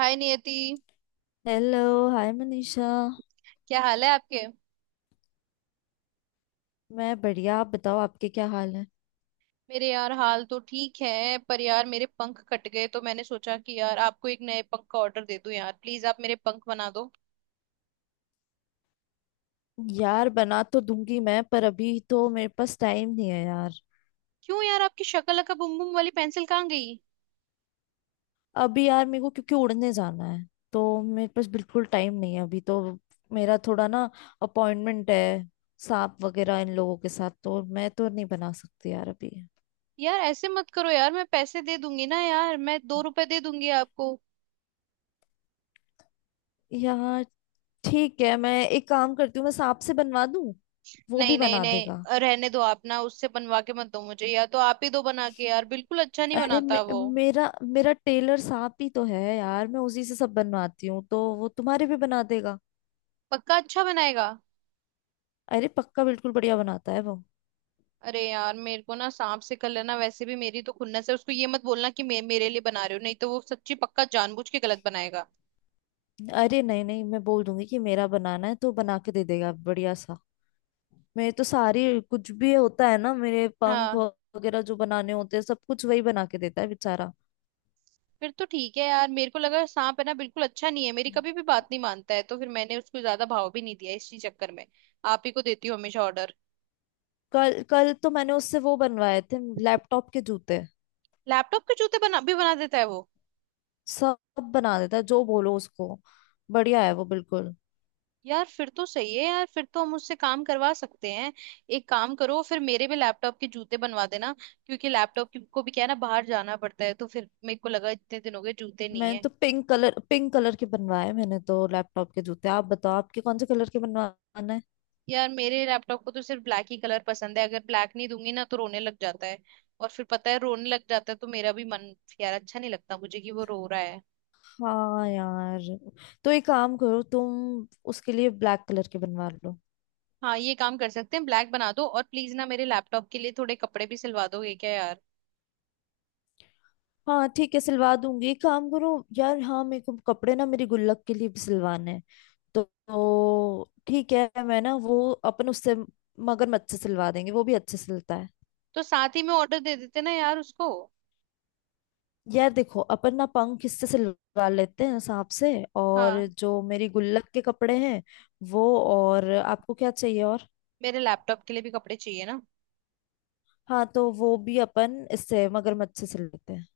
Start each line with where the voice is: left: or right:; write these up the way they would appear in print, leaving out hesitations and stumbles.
right: हाय Niyati.
left: Hello. Hi Manisha.
right: क्या हाल है आपके।
left: मैं बढ़िया, आप बताओ, आपके क्या हाल है।
right: मेरे यार हाल तो ठीक है पर यार मेरे पंख कट गए तो मैंने सोचा कि यार आपको एक नए पंख का ऑर्डर दे दूं यार प्लीज आप मेरे पंख बना दो।
left: यार बना तो दूंगी मैं, पर अभी तो मेरे पास टाइम नहीं है यार।
right: क्यों यार आपकी शक्ल अका बुम बुम वाली पेंसिल कहाँ गई।
left: अभी यार मेरे को क्योंकि उड़ने जाना है, तो मेरे पास बिल्कुल टाइम नहीं है अभी तो। मेरा थोड़ा ना अपॉइंटमेंट है। सांप वगैरह इन लोगों के साथ तो मैं तो नहीं बना सकती यार अभी।
right: यार ऐसे मत करो यार मैं पैसे दे दूंगी ना यार मैं 2 रुपए दे दूंगी आपको।
left: यार ठीक है, मैं एक काम करती हूँ, मैं सांप से बनवा दूँ, वो
right: नहीं
left: भी
right: नहीं
left: बना देगा।
right: नहीं रहने दो आप ना उससे बनवा के मत दो मुझे या तो आप ही दो बना के यार बिल्कुल अच्छा नहीं
left: अरे
right: बनाता
left: मे,
right: वो।
left: मेरा मेरा टेलर साहब ही तो है यार, मैं उसी से सब बनवाती हूँ, तो वो तुम्हारे भी बना देगा।
right: पक्का अच्छा बनाएगा।
left: अरे पक्का बिल्कुल बढ़िया बनाता है वो।
right: अरे यार मेरे को ना सांप से कर लेना वैसे भी मेरी तो खुन्नस है उसको ये मत बोलना कि मेरे लिए बना रहे हो नहीं तो वो सच्ची पक्का जानबूझ के गलत बनाएगा।
left: अरे नहीं नहीं, मैं बोल दूंगी कि मेरा बनाना है, तो बना के दे देगा बढ़िया सा। मेरे तो सारी कुछ भी होता है ना, मेरे पंख
right: हाँ।
left: वगैरह जो बनाने होते हैं सब कुछ वही बना के देता है बेचारा।
right: फिर तो ठीक है यार मेरे को लगा सांप है ना बिल्कुल अच्छा नहीं है मेरी कभी भी बात नहीं मानता है तो फिर मैंने उसको ज्यादा भाव भी नहीं दिया इसी चक्कर में। आप ही को देती हूँ हमेशा ऑर्डर।
left: कल कल तो मैंने उससे वो बनवाए थे लैपटॉप के जूते।
right: लैपटॉप के जूते बना भी बना देता है वो।
left: सब बना देता है, जो बोलो उसको। बढ़िया है वो बिल्कुल।
right: यार फिर तो सही है यार फिर तो हम उससे काम करवा सकते हैं। एक काम करो फिर मेरे भी लैपटॉप के जूते बनवा देना। क्योंकि लैपटॉप को भी क्या है ना बाहर जाना पड़ता है तो फिर मेरे को लगा इतने दिन हो गए जूते नहीं
left: मैंने
right: है।
left: तो पिंक कलर के बनवाए मैंने तो लैपटॉप के जूते। आप बताओ, आपके कौन से कलर के बनवाना है।
right: यार मेरे लैपटॉप को तो सिर्फ ब्लैक ही कलर पसंद है अगर ब्लैक नहीं दूंगी ना तो रोने लग जाता है। और फिर पता है रोने लग जाता है तो मेरा भी मन यार अच्छा नहीं लगता मुझे कि वो रो रहा है।
left: हाँ यार, तो एक काम करो, तुम उसके लिए ब्लैक कलर के बनवा लो।
right: हाँ ये काम कर सकते हैं ब्लैक बना दो और प्लीज ना मेरे लैपटॉप के लिए थोड़े कपड़े भी सिलवा दोगे क्या यार।
left: हाँ ठीक है, सिलवा दूंगी, एक काम करो। यार हाँ, मेरे को कपड़े ना मेरी गुल्लक के लिए भी सिलवाने हैं, तो ठीक है, मैं ना वो अपन उससे मगरमच्छ से सिलवा देंगे, वो भी अच्छे सिलता है।
right: तो साथ ही में ऑर्डर दे देते ना यार उसको।
left: यार देखो, अपन ना पंख किससे से लगा लेते हैं, सांप से। और
right: हाँ
left: जो मेरी गुल्लक के कपड़े हैं वो, और आपको क्या चाहिए और।
right: मेरे लैपटॉप के लिए भी कपड़े चाहिए ना।
left: हाँ तो वो भी अपन इससे मगरमच्छ से सिल लेते हैं।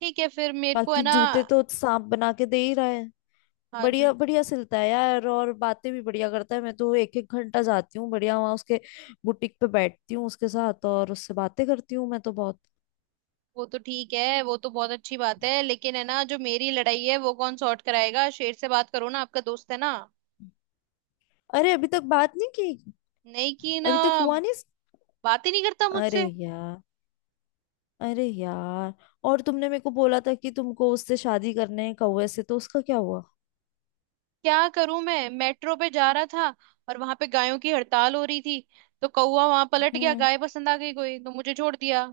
right: ठीक है फिर मेरे को है
left: बाकी
right: ना।
left: जूते तो सांप बना के दे ही रहा है।
right: हाँ जू
left: बढ़िया बढ़िया सिलता है यार, और बातें भी बढ़िया करता है। मैं तो एक एक घंटा जाती हूँ बढ़िया वहां उसके बुटीक पे, बैठती हूँ उसके साथ और उससे बातें करती हूँ मैं तो बहुत।
right: वो तो ठीक है वो तो बहुत अच्छी बात है लेकिन है ना जो मेरी लड़ाई है वो कौन सॉर्ट कराएगा शेर से बात करो ना आपका दोस्त है ना।
left: अरे अभी तक बात नहीं की।
right: नहीं कि ना।
left: अभी तक हुआ नहीं।
right: बात ही नहीं करता
left: अरे
right: मुझसे।
left: यार। अरे यार। और तुमने मेरे को बोला था कि तुमको उससे शादी करने है कौवे से, तो उसका क्या हुआ।
right: क्या करूं मैं मेट्रो पे जा रहा था और वहां पे गायों की हड़ताल हो रही थी तो कौवा वहां पलट गया
left: हम्म।
right: गाय पसंद आ गई कोई तो मुझे छोड़ दिया।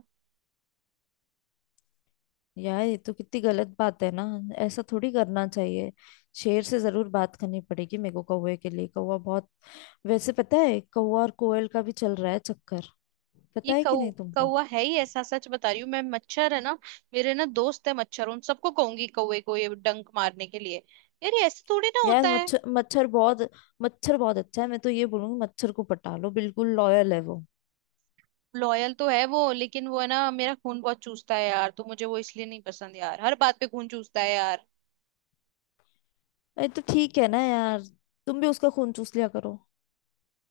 left: यार ये तो कितनी गलत बात है ना। ऐसा थोड़ी करना चाहिए। शेर
right: ये
left: से जरूर बात करनी पड़ेगी मेरे को कौवे के लिए, कौवा बहुत। वैसे पता है, कौवा और कोयल का भी चल रहा है चक्कर।
right: ये
left: पता है
right: कौ
left: कि नहीं तुमको।
right: कौवा है ही ऐसा सच बता रही हूँ मैं मच्छर है ना। मेरे ना दोस्त है मच्छर उन सबको कहूंगी कौवे को ये डंक मारने के लिए। यार ये ऐसे थोड़ी ना होता
left: यार
right: है।
left: मच्छर मच्छर बहुत, मच्छर बहुत अच्छा है। मैं तो ये बोलूंगी, मच्छर को पटा लो, बिल्कुल लॉयल है वो।
right: लॉयल तो है वो लेकिन वो है ना मेरा खून बहुत चूसता है यार तो मुझे वो इसलिए नहीं पसंद यार हर बात पे खून चूसता है यार।
left: अरे तो ठीक है ना यार, तुम भी उसका खून चूस लिया करो।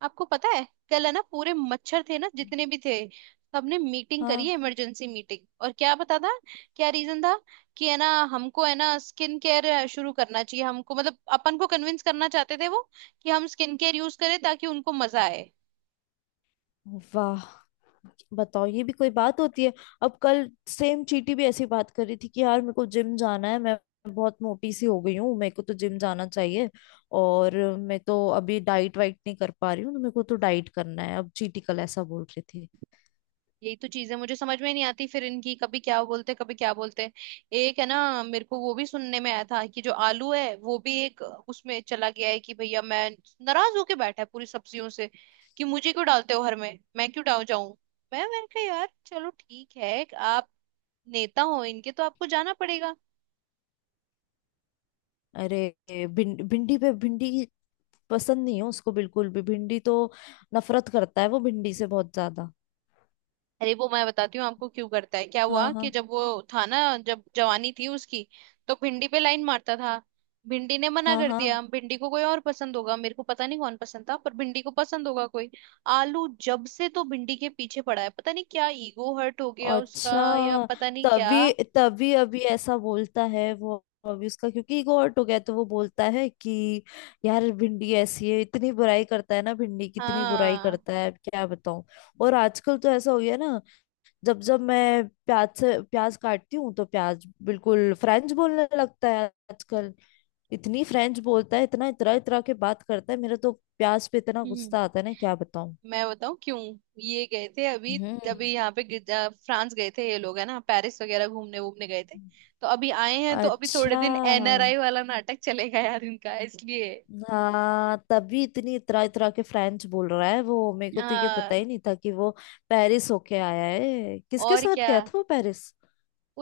right: आपको पता है कल है ना पूरे मच्छर थे ना जितने भी थे सबने मीटिंग करी है
left: हाँ।
right: इमरजेंसी मीटिंग और क्या पता था क्या रीजन था कि है ना हमको है ना स्किन केयर शुरू करना चाहिए हमको मतलब अपन को कन्विंस करना चाहते थे वो कि हम स्किन केयर यूज करें ताकि उनको मजा आए।
left: वाह। बताओ, ये भी कोई बात होती है। अब कल सेम चीटी भी ऐसी बात कर रही थी कि यार मेरे को जिम जाना है, मैं बहुत मोटी सी हो गई हूँ, मेरे को तो जिम जाना चाहिए। और मैं तो अभी डाइट वाइट नहीं कर पा रही हूँ, तो मेरे को तो डाइट करना है। अब चीटी कल ऐसा बोल रही थी।
right: यही तो चीजें मुझे समझ में नहीं आती फिर इनकी कभी क्या बोलते कभी क्या बोलते। एक है ना मेरे को वो भी सुनने में आया था कि जो आलू है वो भी एक उसमें चला गया है कि भैया मैं नाराज होके बैठा है पूरी सब्जियों से कि मुझे क्यों डालते हो हर में मैं क्यों डाल जाऊं। मैंने कहा यार चलो ठीक है आप नेता हो इनके तो आपको जाना पड़ेगा।
left: अरे भिंडी पे भिंडी पसंद नहीं है उसको बिल्कुल भी, भिंडी तो नफरत करता है वो भिंडी से बहुत ज्यादा।
right: अरे वो मैं बताती हूँ आपको क्यों करता है क्या
left: हाँ
right: हुआ कि
left: हाँ।
right: जब वो था ना जब जवानी थी उसकी तो भिंडी पे लाइन मारता था भिंडी ने मना
left: हाँ
right: कर
left: हाँ।
right: दिया भिंडी को कोई और पसंद होगा मेरे को पता नहीं कौन पसंद था पर भिंडी को पसंद होगा कोई। आलू जब से तो भिंडी के पीछे पड़ा है पता नहीं क्या ईगो हर्ट हो गया उसका या
left: अच्छा।
right: पता नहीं क्या।
left: तभी तभी अभी ऐसा बोलता है वो। अभी उसका क्योंकि ईगो हर्ट हो गया, तो वो बोलता है कि यार भिंडी ऐसी है, इतनी बुराई करता है ना भिंडी, कितनी बुराई
right: हाँ।
left: करता है, क्या बताऊं। और आजकल तो ऐसा हो गया ना, जब जब मैं प्याज से प्याज काटती हूँ, तो प्याज बिल्कुल फ्रेंच बोलने लगता है आजकल। इतनी फ्रेंच बोलता है, इतना इतरा इतरा के बात करता है, मेरा तो प्याज पे इतना
right: हम्म
left: गुस्सा आता है ना, क्या बताऊं।
right: मैं बताऊं क्यों। ये गए थे अभी
left: हम्म।
right: अभी यहाँ पे फ्रांस गए थे ये लोग है ना पेरिस वगैरह घूमने वूमने गए थे। तो अभी आए हैं तो अभी थोड़े
left: अच्छा।
right: दिन एनआरआई वाला नाटक चलेगा यार इनका इसलिए।
left: हाँ तभी इतनी इतरा इतरा के फ्रेंच बोल रहा है वो। मेरे को तो ये पता
right: हाँ
left: ही नहीं था कि वो पेरिस होके आया है। किसके
right: और
left: साथ
right: क्या
left: गया था वो पेरिस।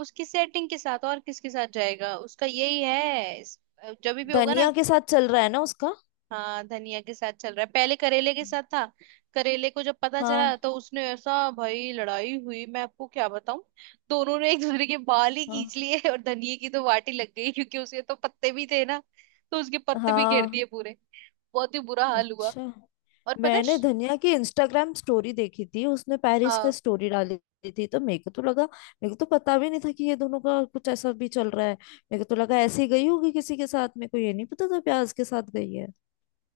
right: उसकी सेटिंग के साथ और किसके साथ जाएगा उसका यही है जब भी होगा ना।
left: धनिया के साथ चल रहा है ना उसका।
right: हाँ धनिया के साथ चल रहा है पहले करेले के साथ था। करेले को जब पता चला
left: हाँ।
right: तो उसने ऐसा भाई लड़ाई हुई मैं आपको क्या बताऊं। दोनों ने एक दूसरे के बाल ही
left: हाँ
right: खींच लिए और धनिये की तो वाटी लग गई क्योंकि उसके तो पत्ते भी थे ना। तो उसके पत्ते भी घेर
left: हाँ।
right: दिए पूरे। बहुत ही बुरा हाल हुआ।
left: अच्छा।
right: और पता है
left: मैंने धनिया की इंस्टाग्राम स्टोरी देखी थी, उसने पेरिस का
right: हाँ।
left: स्टोरी डाली थी, तो मेरे को तो लगा, मेरे को तो पता भी नहीं था कि ये दोनों का कुछ ऐसा भी चल रहा है। मेरे को तो लगा ऐसे ही गई होगी किसी के साथ, मेरे को ये नहीं पता था प्याज के साथ गई है।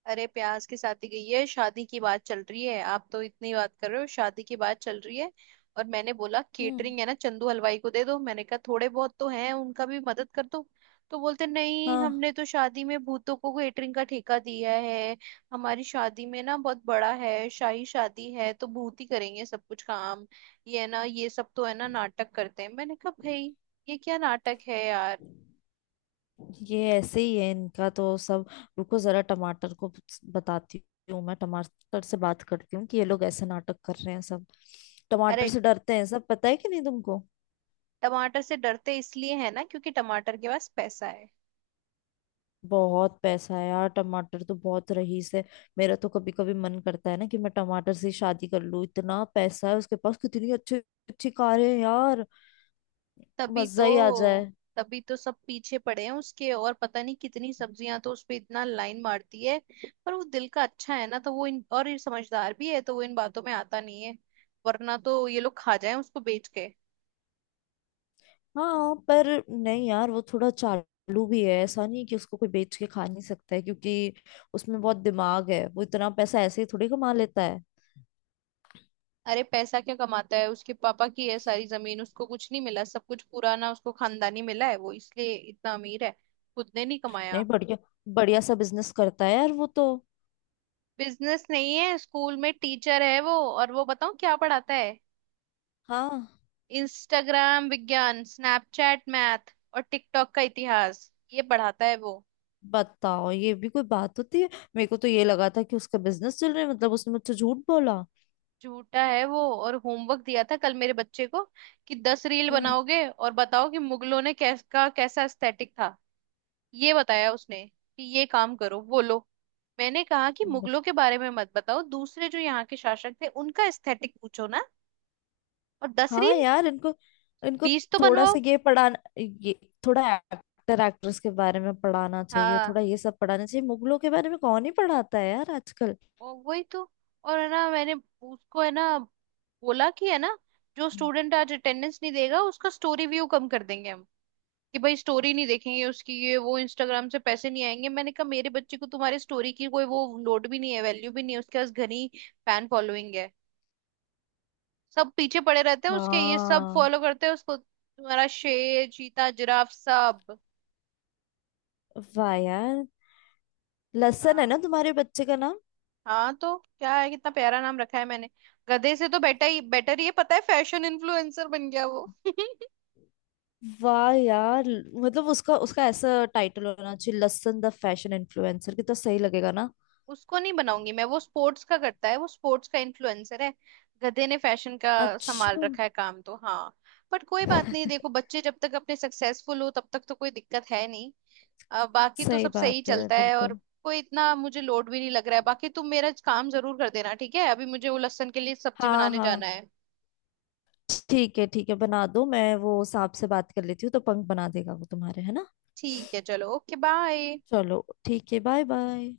right: अरे प्यास की शादी गई है शादी की बात चल रही है आप तो इतनी बात कर रहे हो शादी की बात चल रही है। और मैंने बोला
left: हम्म।
right: केटरिंग है ना चंदू हलवाई को दे दो मैंने कहा थोड़े बहुत तो हैं उनका भी मदद कर दो। तो बोलते नहीं
left: हाँ
right: हमने तो शादी में भूतों को केटरिंग का ठेका दिया है। हमारी शादी में ना बहुत बड़ा है शाही शादी है तो भूत ही करेंगे सब कुछ काम। ये है ना ये सब तो है ना नाटक करते हैं मैंने कहा भाई ये क्या नाटक है यार।
left: ये ऐसे ही है इनका तो सब। रुको, जरा टमाटर को बताती हूँ मैं, टमाटर से बात करती हूँ कि ये लोग ऐसे नाटक कर रहे हैं सब। टमाटर
right: अरे
left: से डरते हैं सब, पता है कि नहीं तुमको।
right: टमाटर से डरते इसलिए है ना क्योंकि टमाटर के पास पैसा है।
left: बहुत पैसा है यार टमाटर तो, बहुत रईस है। मेरा तो कभी कभी मन करता है ना कि मैं टमाटर से ही शादी कर लूँ, इतना पैसा है उसके पास, कितनी अच्छी अच्छी कारें हैं यार।
right: तभी तो।
left: मजा ही आ जाए।
right: तभी तो सब पीछे पड़े हैं उसके और पता नहीं कितनी सब्जियां तो उस पे इतना लाइन मारती है। पर वो दिल का अच्छा है ना तो वो इन और ये समझदार भी है तो वो इन बातों में आता नहीं है वरना तो ये लोग खा जाए उसको बेच के।
left: हाँ पर नहीं यार, वो थोड़ा चालू भी है, ऐसा नहीं कि उसको कोई बेच के खा नहीं सकता है, क्योंकि उसमें बहुत दिमाग है, वो इतना पैसा ऐसे ही थोड़ी कमा लेता है।
right: अरे पैसा क्या कमाता है उसके पापा की है सारी जमीन उसको कुछ नहीं मिला सब कुछ पुराना उसको खानदानी मिला है वो इसलिए इतना अमीर है खुद ने नहीं
left: नहीं
right: कमाया।
left: बढ़िया बढ़िया सा बिजनेस करता है यार वो तो।
right: बिजनेस नहीं है स्कूल में टीचर है वो और वो बताऊं क्या पढ़ाता है।
left: हाँ।
right: इंस्टाग्राम विज्ञान स्नैपचैट मैथ और टिकटॉक का इतिहास ये पढ़ाता है वो।
left: बताओ, ये भी कोई बात होती है। मेरे को तो ये लगा था कि उसका बिजनेस चल रहा है, मतलब उसने मुझसे झूठ बोला।
right: झूठा है वो और होमवर्क दिया था कल मेरे बच्चे को कि 10 रील
left: हम्म।
right: बनाओगे और बताओ कि मुगलों ने कैसा एस्थेटिक था। ये बताया उसने कि ये काम करो बोलो। मैंने कहा कि
left: बत-
right: मुगलों के बारे में मत बताओ दूसरे जो यहाँ के शासक थे उनका एस्थेटिक पूछो ना। और दस
left: हाँ
right: रील
left: यार, इनको इनको
right: 20 तो
left: थोड़ा
right: बनवाओ।
left: सा ये पढ़ाना, ये थोड़ा एक्टर एक्ट्रेस के बारे में पढ़ाना चाहिए, थोड़ा
right: हाँ
left: ये सब पढ़ाना चाहिए। मुगलों के बारे में कौन ही पढ़ाता है यार आजकल।
right: और वही तो और है ना मैंने उसको है ना बोला कि है ना जो स्टूडेंट आज अटेंडेंस नहीं देगा उसका स्टोरी व्यू कम कर देंगे हम कि भाई स्टोरी नहीं देखेंगे उसकी ये वो इंस्टाग्राम से पैसे नहीं आएंगे मैंने कहा मेरे बच्चे को तुम्हारी स्टोरी की कोई वो लोड भी नहीं है वैल्यू भी नहीं है उसके पास घनी फैन फॉलोइंग है। सब पीछे पड़े रहते हैं उसके ये सब
left: हाँ।
right: फॉलो करते हैं उसको तुम्हारा शेर चीता जिराफ सब।
left: वाह यार। लसन है
right: हाँ
left: ना तुम्हारे बच्चे का नाम।
right: हाँ तो क्या है कितना प्यारा नाम रखा है मैंने। गधे से तो बेटा ही बेटर ही है पता है फैशन इन्फ्लुएंसर बन गया वो
left: वाह यार, मतलब उसका उसका ऐसा टाइटल होना चाहिए, लसन द फैशन इन्फ्लुएंसर, कितना सही लगेगा ना।
right: उसको नहीं बनाऊंगी मैं वो स्पोर्ट्स का करता है वो स्पोर्ट्स का इन्फ्लुएंसर है। गधे ने फैशन का संभाल
left: अच्छा।
right: रखा है काम तो हाँ। बट कोई बात नहीं देखो बच्चे जब तक अपने सक्सेसफुल हो तब तक तो कोई दिक्कत है नहीं। बाकी तो
left: सही
right: सब सही
left: बात है
right: चलता है और
left: बिल्कुल।
right: कोई इतना मुझे लोड भी नहीं लग रहा है बाकी तुम मेरा काम जरूर कर देना ठीक है अभी मुझे वो लहसुन के लिए सब्जी
left: हाँ
right: बनाने
left: हाँ,
right: जाना है।
left: ठीक है ठीक है, बना दो। मैं वो सांप से बात कर लेती हूँ तो पंख बना देगा वो तुम्हारे, है ना।
right: ठीक है चलो ओके बाय।
left: चलो ठीक है, बाय बाय।